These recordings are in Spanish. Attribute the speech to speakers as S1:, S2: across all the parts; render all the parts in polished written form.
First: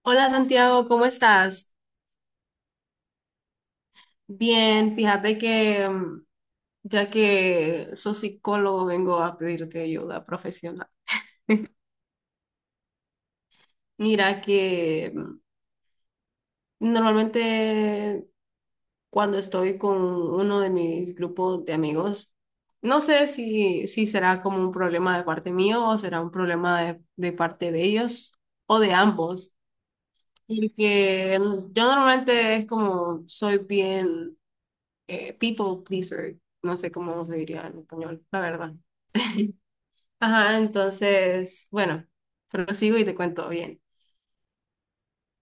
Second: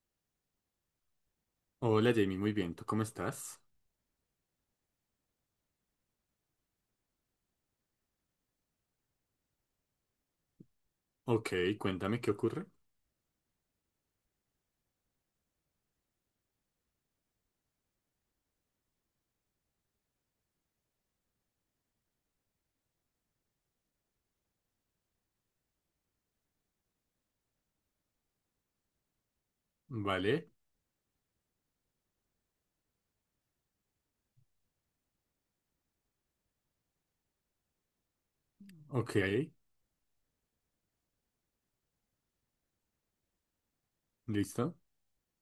S1: Hola Santiago, ¿cómo estás?
S2: Hola Jamie, muy bien, ¿tú cómo estás?
S1: Bien, fíjate que ya que soy psicólogo vengo a pedirte ayuda profesional.
S2: Ok, cuéntame qué ocurre.
S1: Mira que normalmente cuando estoy con uno de mis grupos de amigos, no sé si será como un problema de parte mío o será un problema de parte de ellos o de ambos,
S2: Vale,
S1: porque yo normalmente es como soy bien people pleaser, no sé cómo se diría en español, la verdad.
S2: ok,
S1: Ajá, entonces, bueno, prosigo y te cuento bien.
S2: listo,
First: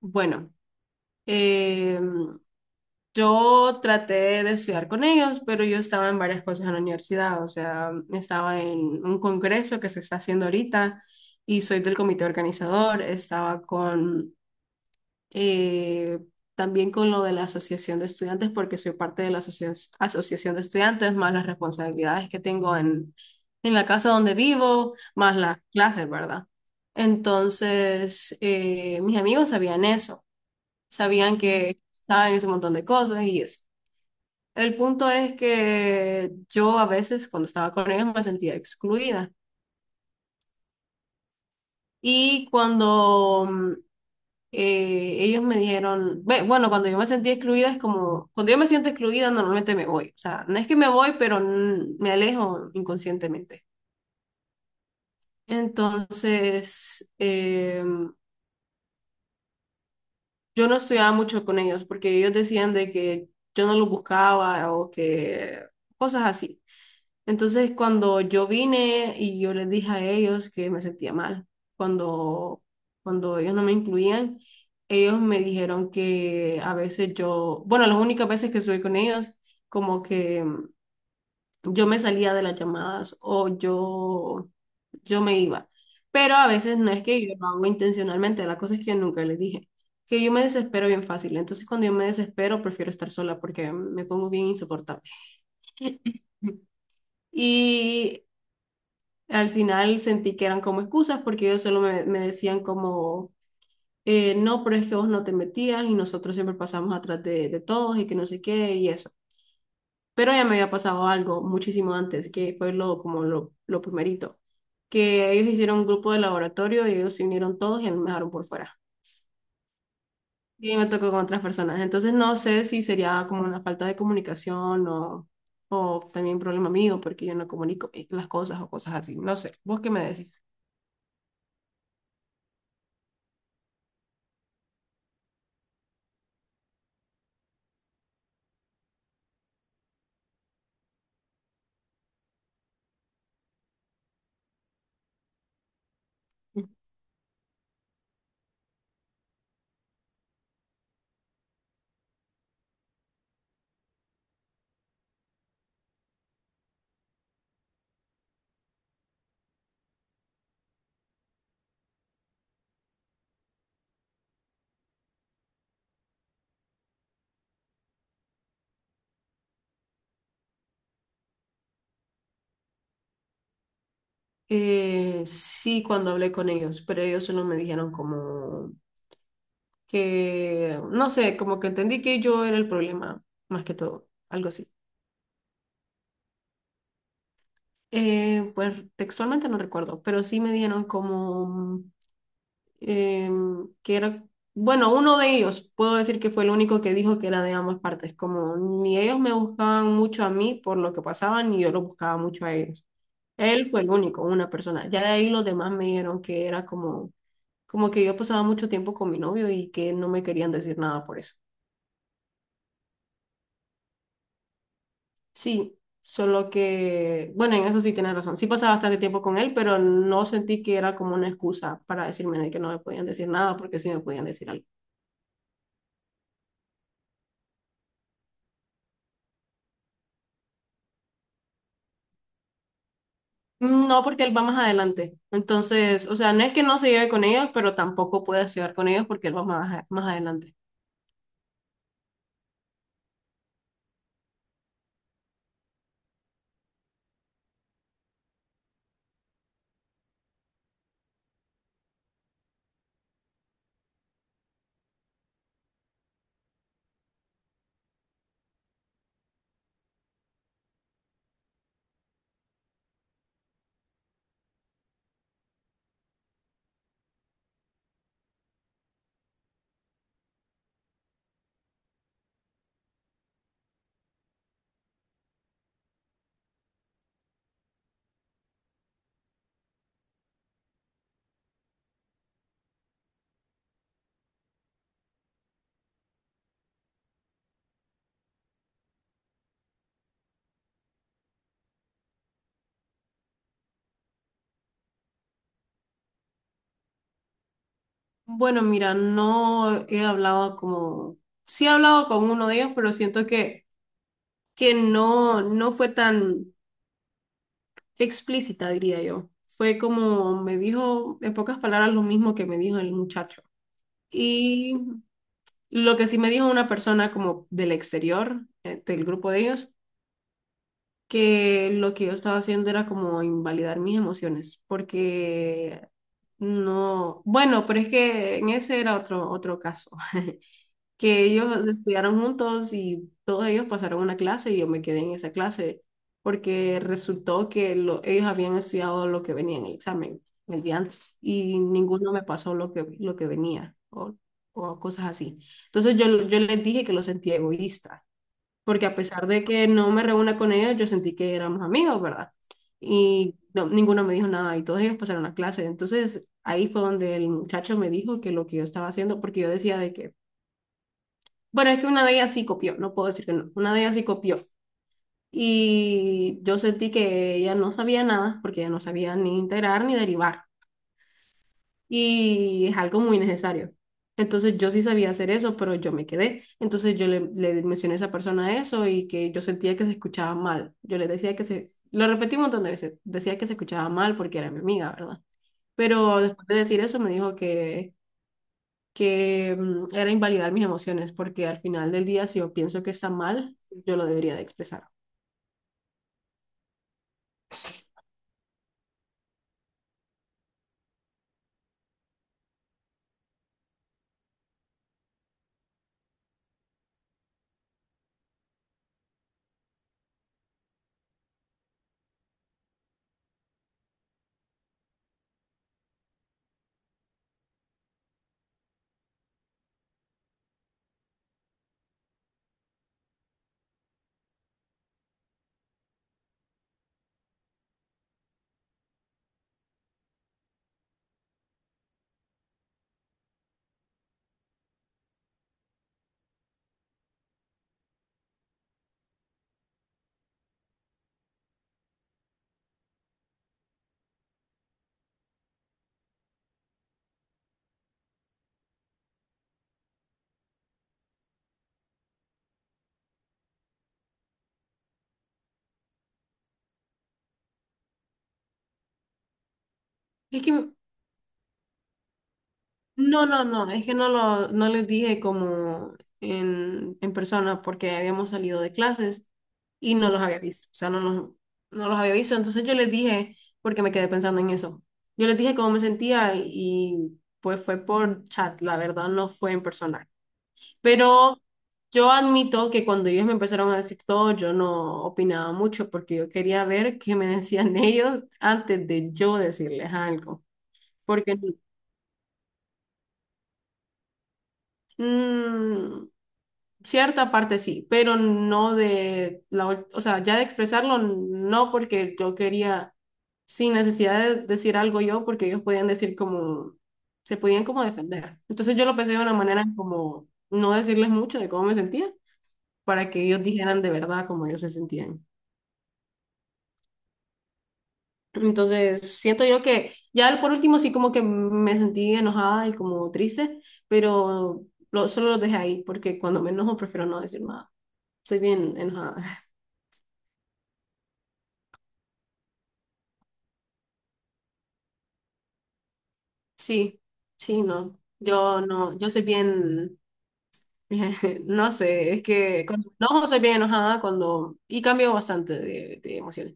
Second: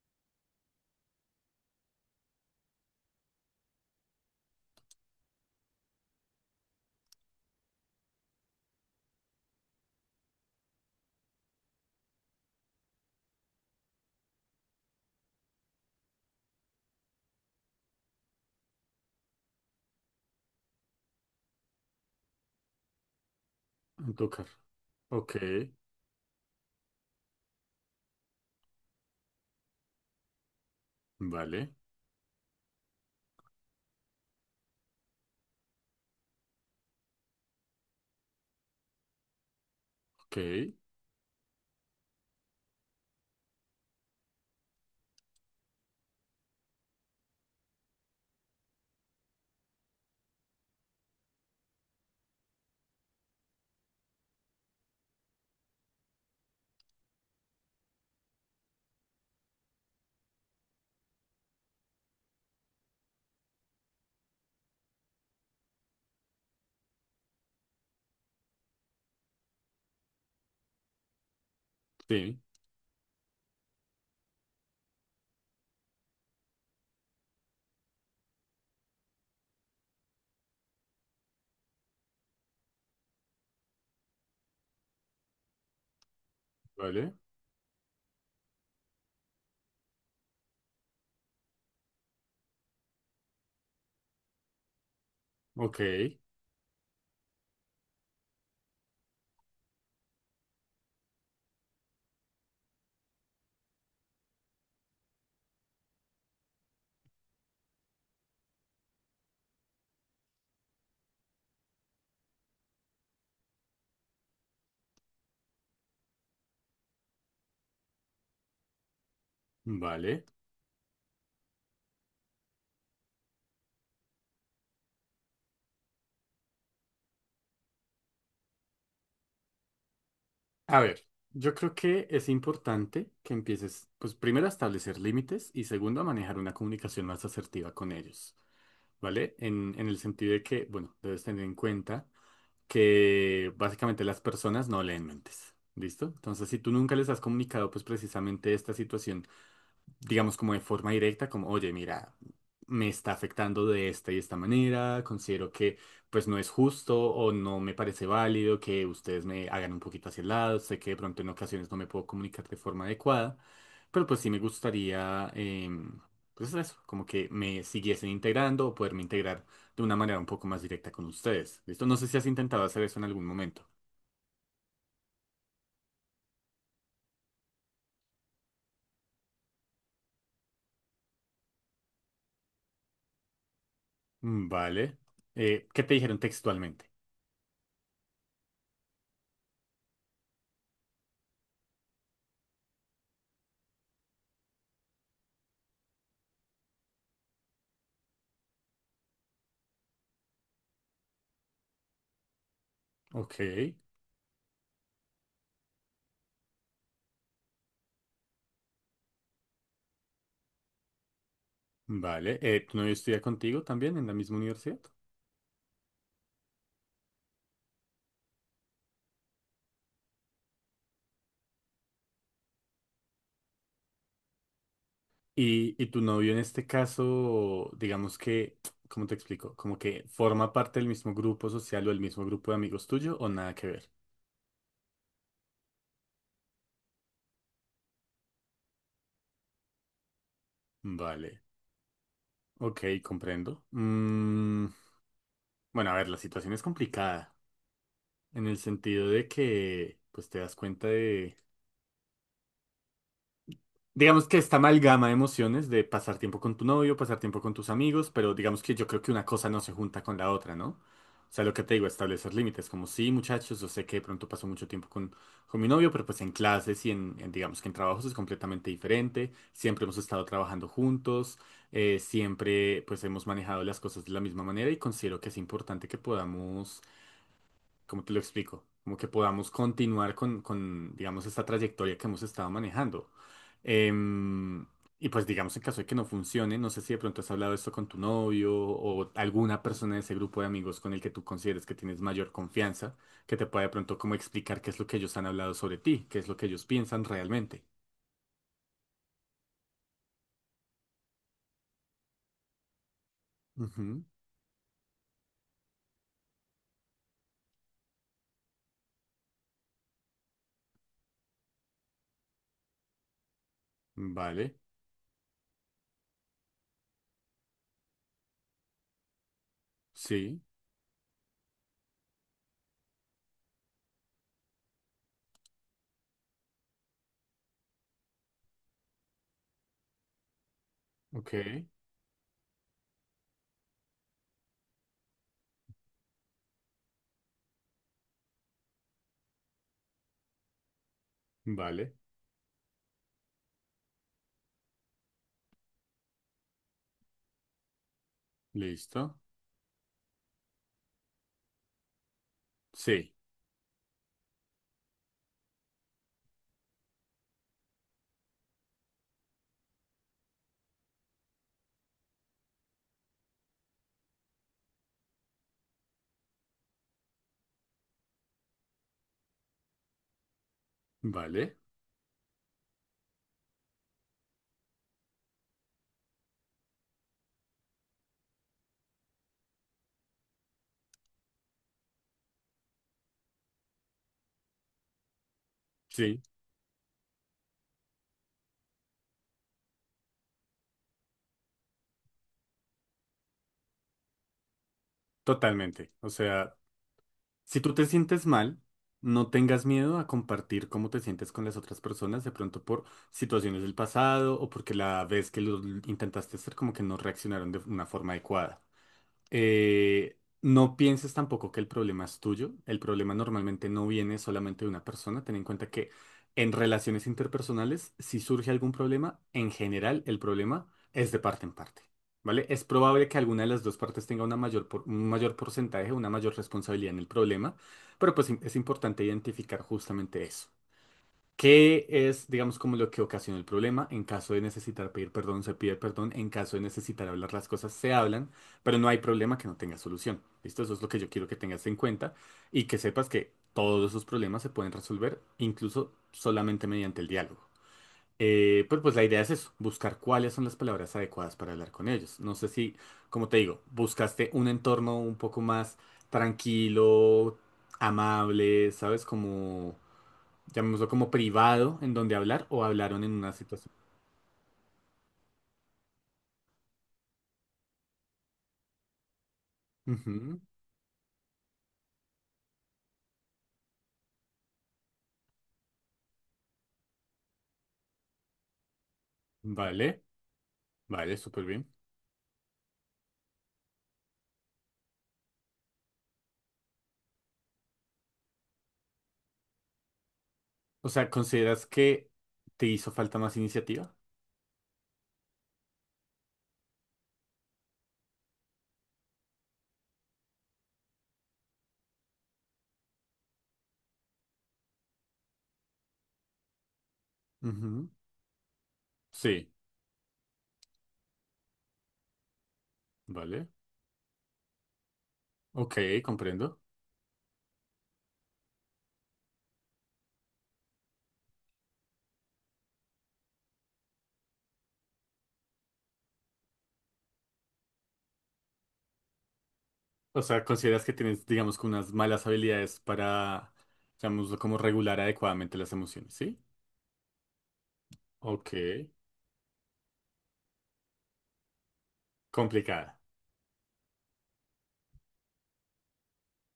S1: Bueno, eh, yo traté de estudiar con ellos, pero yo estaba en varias cosas en la universidad, o sea, estaba en un congreso que se está haciendo ahorita y soy del comité organizador, estaba con eh, también con lo de la asociación de estudiantes, porque soy parte de la asociación de estudiantes, más las responsabilidades que tengo en la casa
S2: a
S1: donde
S2: tocar.
S1: vivo,
S2: Ok,
S1: más las clases, ¿verdad? Entonces, mis amigos sabían eso, sabían
S2: vale,
S1: que saben ese montón de cosas y eso. El punto es que yo a veces cuando estaba con ellos me sentía excluida.
S2: ok,
S1: Y cuando ellos me dijeron, "Ve, bueno, cuando yo me sentí excluida es como, cuando yo me siento excluida normalmente me voy, o sea, no es que me voy, pero me alejo inconscientemente. Entonces, yo no estudiaba mucho con ellos porque ellos decían de que yo no los buscaba o que cosas así. Entonces, cuando yo vine y yo les dije a ellos que me sentía mal,
S2: sí,
S1: cuando, cuando ellos no me incluían, ellos me dijeron que a veces yo, bueno, las únicas veces que estuve con ellos, como que yo me salía de las llamadas o yo me iba. Pero a veces no es
S2: vale,
S1: que yo lo hago intencionalmente, la cosa es que yo nunca les dije, que yo me desespero bien fácil. Entonces, cuando yo me desespero, prefiero estar sola porque me pongo bien insoportable.
S2: ok,
S1: Y al final sentí que eran como excusas porque ellos solo me decían como, no, pero es que vos no te metías y nosotros siempre pasamos atrás de todos y que no sé qué y eso. Pero ya me había pasado algo muchísimo antes, que fue lo, como lo primerito, que ellos hicieron un grupo de laboratorio y ellos se unieron todos y a mí me dejaron por fuera.
S2: vale.
S1: Y me tocó con otras personas. Entonces no sé si sería como una falta de comunicación o también problema mío porque yo no comunico las cosas o cosas así. No sé, vos qué me decís.
S2: A ver, yo creo que es importante que empieces, pues primero a establecer límites y segundo a manejar una comunicación más asertiva con ellos, ¿vale? En el sentido de que, bueno, debes tener en cuenta que básicamente las personas no leen mentes. ¿Listo? Entonces, si tú nunca les has comunicado, pues precisamente esta situación digamos, como de forma directa, como, oye, mira, me está afectando de esta y esta manera, considero que pues no es justo o no me parece válido que ustedes me hagan un poquito hacia el lado, sé que de pronto en ocasiones no me puedo comunicar de forma adecuada, pero pues sí me gustaría, pues eso, como que me siguiesen integrando o poderme integrar de una manera un poco más directa con ustedes. ¿Listo? No sé si has intentado hacer eso en algún momento.
S1: Sí, cuando hablé con ellos, pero ellos solo me dijeron como que, no sé, como que entendí que yo era el problema, más que todo, algo así.
S2: Vale. ¿Qué te dijeron textualmente?
S1: Pues textualmente no recuerdo, pero sí me dijeron como que era, bueno, uno de ellos, puedo decir que fue el único que dijo que era de ambas partes, como ni ellos me buscaban mucho a mí por lo que pasaban, ni yo lo buscaba mucho a ellos.
S2: Ok.
S1: Él fue el único, una persona. Ya de ahí los demás me dijeron que era como como que yo pasaba mucho tiempo con mi novio y que no me querían decir nada por eso.
S2: Vale, ¿tu novio estudia contigo también en la misma universidad?
S1: Sí, solo que, bueno, en eso sí tienes razón. Sí pasaba bastante tiempo con él, pero no sentí que era como una excusa para decirme de que no me podían decir nada porque sí me podían decir algo.
S2: Y tu novio en este caso, digamos que, ¿cómo te explico? Como que forma parte del mismo grupo social o del mismo grupo de amigos tuyo o nada que ver.
S1: No, porque él va más adelante. Entonces, o sea, no es que no se lleve con ellos, pero tampoco puedes llevar con ellos porque él va más, más adelante.
S2: Vale, ok, comprendo. Bueno, a ver, la situación es complicada en el sentido de que, pues te das cuenta. Digamos que esta amalgama de emociones de pasar tiempo con tu novio, pasar tiempo con tus amigos, pero digamos que yo creo que una cosa no se junta con la otra, ¿no? O sea, lo que te digo, establecer límites, como sí, muchachos, yo sé que de pronto paso mucho tiempo con mi novio, pero pues en clases y en digamos que en trabajos es completamente diferente, siempre hemos estado trabajando juntos, siempre pues hemos manejado las cosas de la misma manera y considero que es importante que podamos. ¿Cómo te lo explico? Como que podamos continuar con, digamos, esta trayectoria que hemos estado manejando. Em, y pues, digamos, en caso de que no funcione, no sé si de pronto has hablado esto con tu novio o alguna persona de ese grupo de amigos con el que tú consideres que tienes mayor confianza, que te pueda de pronto como explicar qué es lo que ellos han hablado sobre ti, qué es lo que ellos piensan realmente.
S1: Bueno, mira, no he hablado como... Sí he hablado con uno de ellos, pero siento
S2: Ujú,
S1: que no, no fue tan... explícita, diría yo. Fue como me dijo, en pocas palabras, lo mismo que me dijo el muchacho.
S2: vale,
S1: Y lo que sí me dijo una persona como del exterior, del grupo de ellos,
S2: sí,
S1: que lo que yo estaba haciendo era como invalidar mis emociones, porque no, bueno, pero es que en ese era otro, otro caso. Que
S2: ok,
S1: ellos estudiaron juntos y todos ellos pasaron una clase y yo me quedé en esa clase porque resultó que ellos habían estudiado lo que venía en el examen el día antes y
S2: vale,
S1: ninguno me pasó lo que venía o cosas así. Entonces yo les dije que lo sentía egoísta porque a
S2: listo,
S1: pesar de que no me reúna con ellos, yo sentí que éramos amigos, ¿verdad?
S2: sí,
S1: Y ninguno me dijo nada y todos ellos pasaron la clase. Entonces ahí fue donde el muchacho me dijo que lo que yo estaba haciendo, porque yo decía de que bueno, es que una de ellas sí copió, no puedo decir que no, una de ellas sí copió. Y yo sentí que ella no sabía nada, porque ella no sabía ni integrar ni derivar.
S2: vale,
S1: Y es algo muy necesario. Entonces yo sí sabía hacer eso, pero yo me quedé. Entonces yo le mencioné a esa persona eso y que yo sentía que se escuchaba mal. Yo le decía que se, lo repetí un montón de veces, decía que se escuchaba mal porque era mi amiga, ¿verdad? Pero
S2: sí,
S1: después de decir eso me dijo que era invalidar mis emociones, porque al final del día, si yo pienso que está mal, yo lo debería de expresar.
S2: totalmente. O sea, si tú te sientes mal, no tengas miedo a compartir cómo te sientes con las otras personas, de pronto por situaciones del pasado o porque la vez que lo intentaste hacer como que no reaccionaron de una forma adecuada. No pienses tampoco que el problema es tuyo. El problema normalmente no viene solamente de una persona. Ten en cuenta que en relaciones interpersonales, si surge algún problema, en general el problema es de parte en parte. ¿Vale? Es probable que alguna de las dos partes tenga una mayor un mayor porcentaje, una mayor responsabilidad en el problema, pero pues es importante identificar justamente eso. ¿Qué es, digamos, como lo que ocasiona el problema? En caso de necesitar pedir perdón, se pide perdón. En caso de necesitar hablar las cosas, se hablan, pero no hay problema que no tenga solución. ¿Listo? Eso es lo que yo quiero que tengas en cuenta y que sepas que todos esos problemas se pueden resolver incluso solamente mediante el diálogo. Pero pues la idea es eso, buscar cuáles son las palabras adecuadas para hablar con ellos. No sé si, como te digo, buscaste un entorno un poco más tranquilo, amable, ¿sabes? Como
S1: Es que,
S2: llamémoslo como privado, en donde hablar o hablaron en
S1: no,
S2: una
S1: no, no,
S2: situación.
S1: es que no lo, no les dije como en persona, porque habíamos salido de clases y no los había
S2: Ujú,
S1: visto, o sea, no los, no los había visto, entonces yo les dije, porque me quedé pensando en eso, yo les dije cómo me sentía y pues fue por chat, la verdad, no fue en
S2: vale,
S1: persona.
S2: vale,
S1: Pero
S2: súper bien.
S1: yo admito que cuando ellos me empezaron a decir todo, yo no opinaba mucho porque yo quería ver qué me decían ellos antes de yo decirles algo.
S2: O sea,
S1: Porque
S2: ¿consideras que te hizo falta más iniciativa?
S1: mm, cierta parte sí, pero no de la, o sea, ya de expresarlo, no porque yo quería, sin necesidad de decir algo yo, porque ellos podían decir como, se podían como
S2: Ujú,
S1: defender. Entonces yo lo pensé de una
S2: sí,
S1: manera como no decirles mucho de cómo me sentía, para que ellos
S2: vale.
S1: dijeran de verdad cómo ellos se sentían.
S2: Ok, comprendo.
S1: Entonces, siento yo que ya por último sí como que me sentí enojada y como triste, pero solo lo dejé ahí porque cuando me enojo prefiero no decir nada. Soy bien enojada.
S2: O sea, ¿consideras que tienes, digamos, que unas malas habilidades para, llamémoslo como regular adecuadamente las emociones, ¿sí?
S1: Sí, sí, no.
S2: Ok,
S1: Yo no, yo soy bien, no sé, es que cuando
S2: complicada.
S1: me enojo soy bien enojada cuando, y cambio bastante de emociones.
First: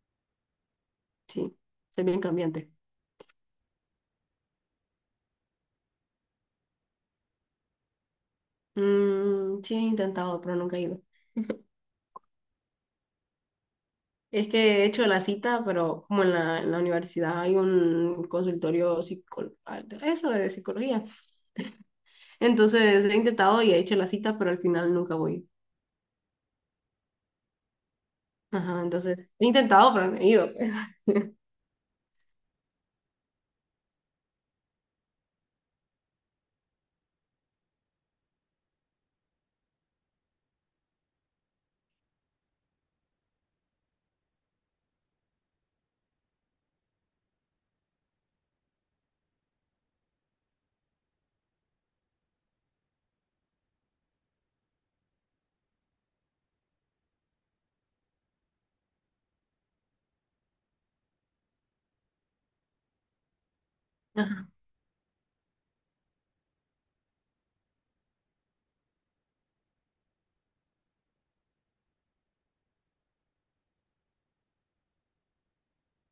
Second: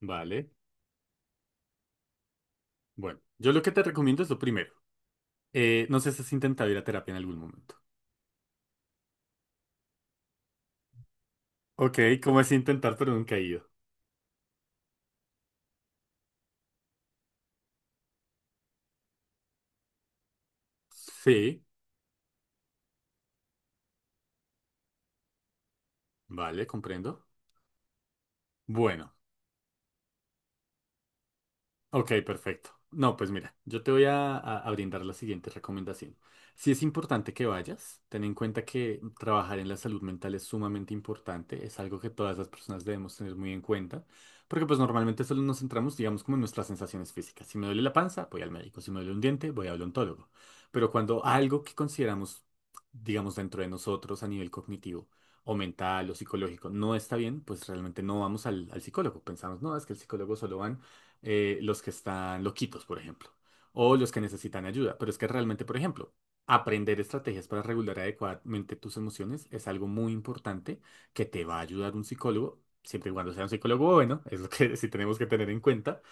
S2: Vale.
S1: Sí, soy bien cambiante.
S2: Bueno, yo lo que te recomiendo es lo primero. No sé si has intentado ir a terapia en algún momento.
S1: Mm, sí, he intentado, pero nunca he ido.
S2: Ok, ¿cómo es intentar pero nunca he ido?
S1: Es que he hecho la cita, pero como en la universidad hay un consultorio psicol ah, eso de psicología.
S2: Sí.
S1: Entonces he intentado y he hecho la cita, pero al final nunca voy.
S2: Vale, comprendo.
S1: Ajá,
S2: Bueno,
S1: entonces he intentado, pero no he ido, pues.
S2: ok, perfecto. No, pues mira, yo te voy a, a brindar la siguiente recomendación. Si es importante que vayas, ten en cuenta que trabajar en la salud mental es sumamente importante, es algo que todas las personas debemos tener muy en cuenta, porque pues normalmente solo nos centramos, digamos, como en nuestras sensaciones físicas. Si me duele la panza, voy al médico, si me duele un diente, voy al odontólogo. Pero cuando algo que consideramos, digamos, dentro de nosotros a nivel cognitivo, o mental o psicológico no está bien, pues realmente no vamos al psicólogo. Pensamos, no, es que el psicólogo solo van los que están loquitos, por ejemplo, o los que
S1: Ajá.
S2: necesitan ayuda. Pero es que realmente, por ejemplo, aprender estrategias para regular adecuadamente tus emociones es algo muy importante que te va a ayudar un psicólogo, siempre y cuando sea un psicólogo bueno, es lo que sí tenemos que tener en cuenta,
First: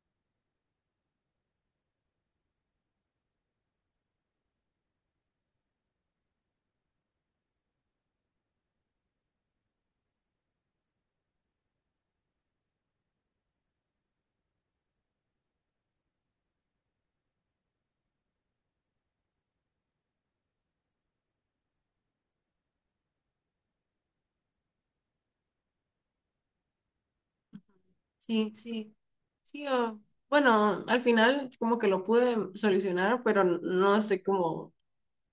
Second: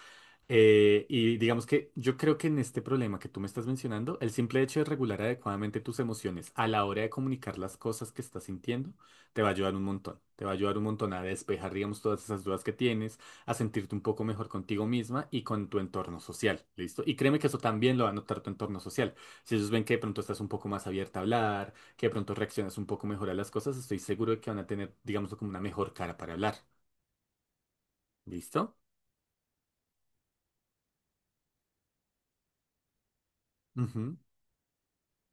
S2: y digamos que yo creo que en este problema que tú me estás mencionando, el simple hecho de regular adecuadamente tus emociones a la hora de comunicar las cosas que estás sintiendo, te va a ayudar un montón. Te va a ayudar un montón a despejar, digamos, todas esas dudas que tienes, a sentirte un poco mejor contigo misma y con tu entorno social, ¿listo? Y créeme que eso también lo va a notar tu entorno social. Si ellos ven que de pronto estás un poco más abierta a hablar, que de pronto reaccionas un poco mejor a las cosas, estoy seguro de que van a tener, digamos, como una mejor cara para hablar,
S1: Sí,
S2: ¿listo?
S1: sí, sí. Bueno, al final como que lo pude solucionar, pero no
S2: Ujú,
S1: estoy como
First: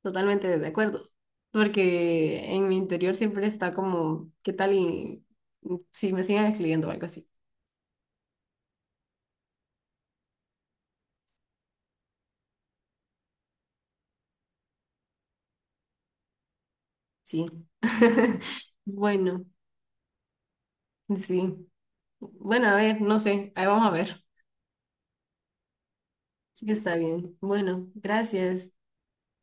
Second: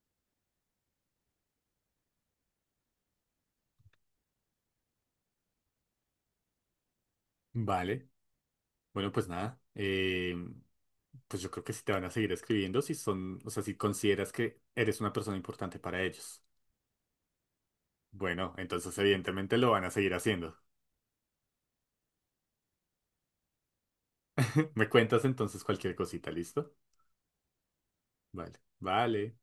S1: totalmente de acuerdo. Porque en mi interior siempre está como, ¿qué tal y si me siguen escribiendo o algo así?
S2: vale. Bueno, pues nada, pues yo creo que si te van a seguir escribiendo, si son, o sea, si consideras que eres una persona importante para ellos.
S1: Sí.
S2: Bueno, entonces
S1: Bueno.
S2: evidentemente lo van a seguir haciendo.
S1: Sí. Bueno, a ver, no sé. Ahí vamos a ver.
S2: Me cuentas entonces cualquier cosita,
S1: Sí,
S2: ¿listo?
S1: está bien. Bueno,
S2: Vale,
S1: gracias.
S2: vale.